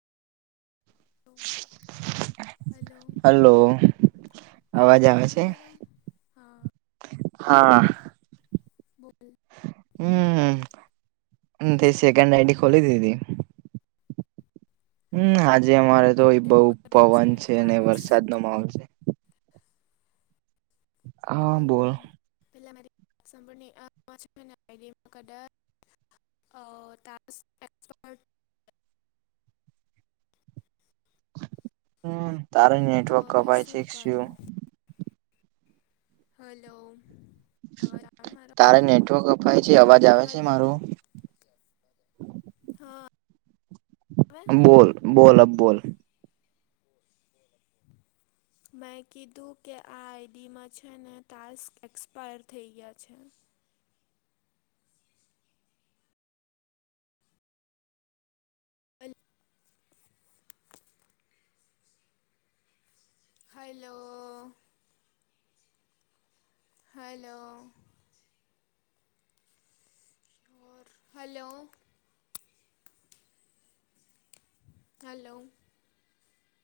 [inaudible] Hello, hello અવાજ આવે મારો? હા. હા. બોલ. કરે હમ તે સેકન્ડ આઈડી ખોલી દીધી. હમ આજે છે અમારે તો બહુ એમાં કદાચ પવન ને છે અને વરસાદ ટાસ્ક નો માહોલ છે. હા બોલ. હોવું પહેલા મારી સંપૂર્ણ પા છ મહિના કરદર અ ત [unintelligible] હમ તારે તો નેટવર્ક હવે કપાય છે શું? કરું હલો, અવાજ આવે મારો? તારે નેટવર્ક અપાય છે અવાજ આવે છે હલો મારો? હા. આવે બોલ બોલ અબ બોલ. બોલબો. [unintelligible] મેં કીધું કે આ આઈડીમાં છે ને ટાસ્ક એક્સપાયર થઈ ગયા છે. બલ. [unintelligible] હલો. હલો. ઓર હલો હલો.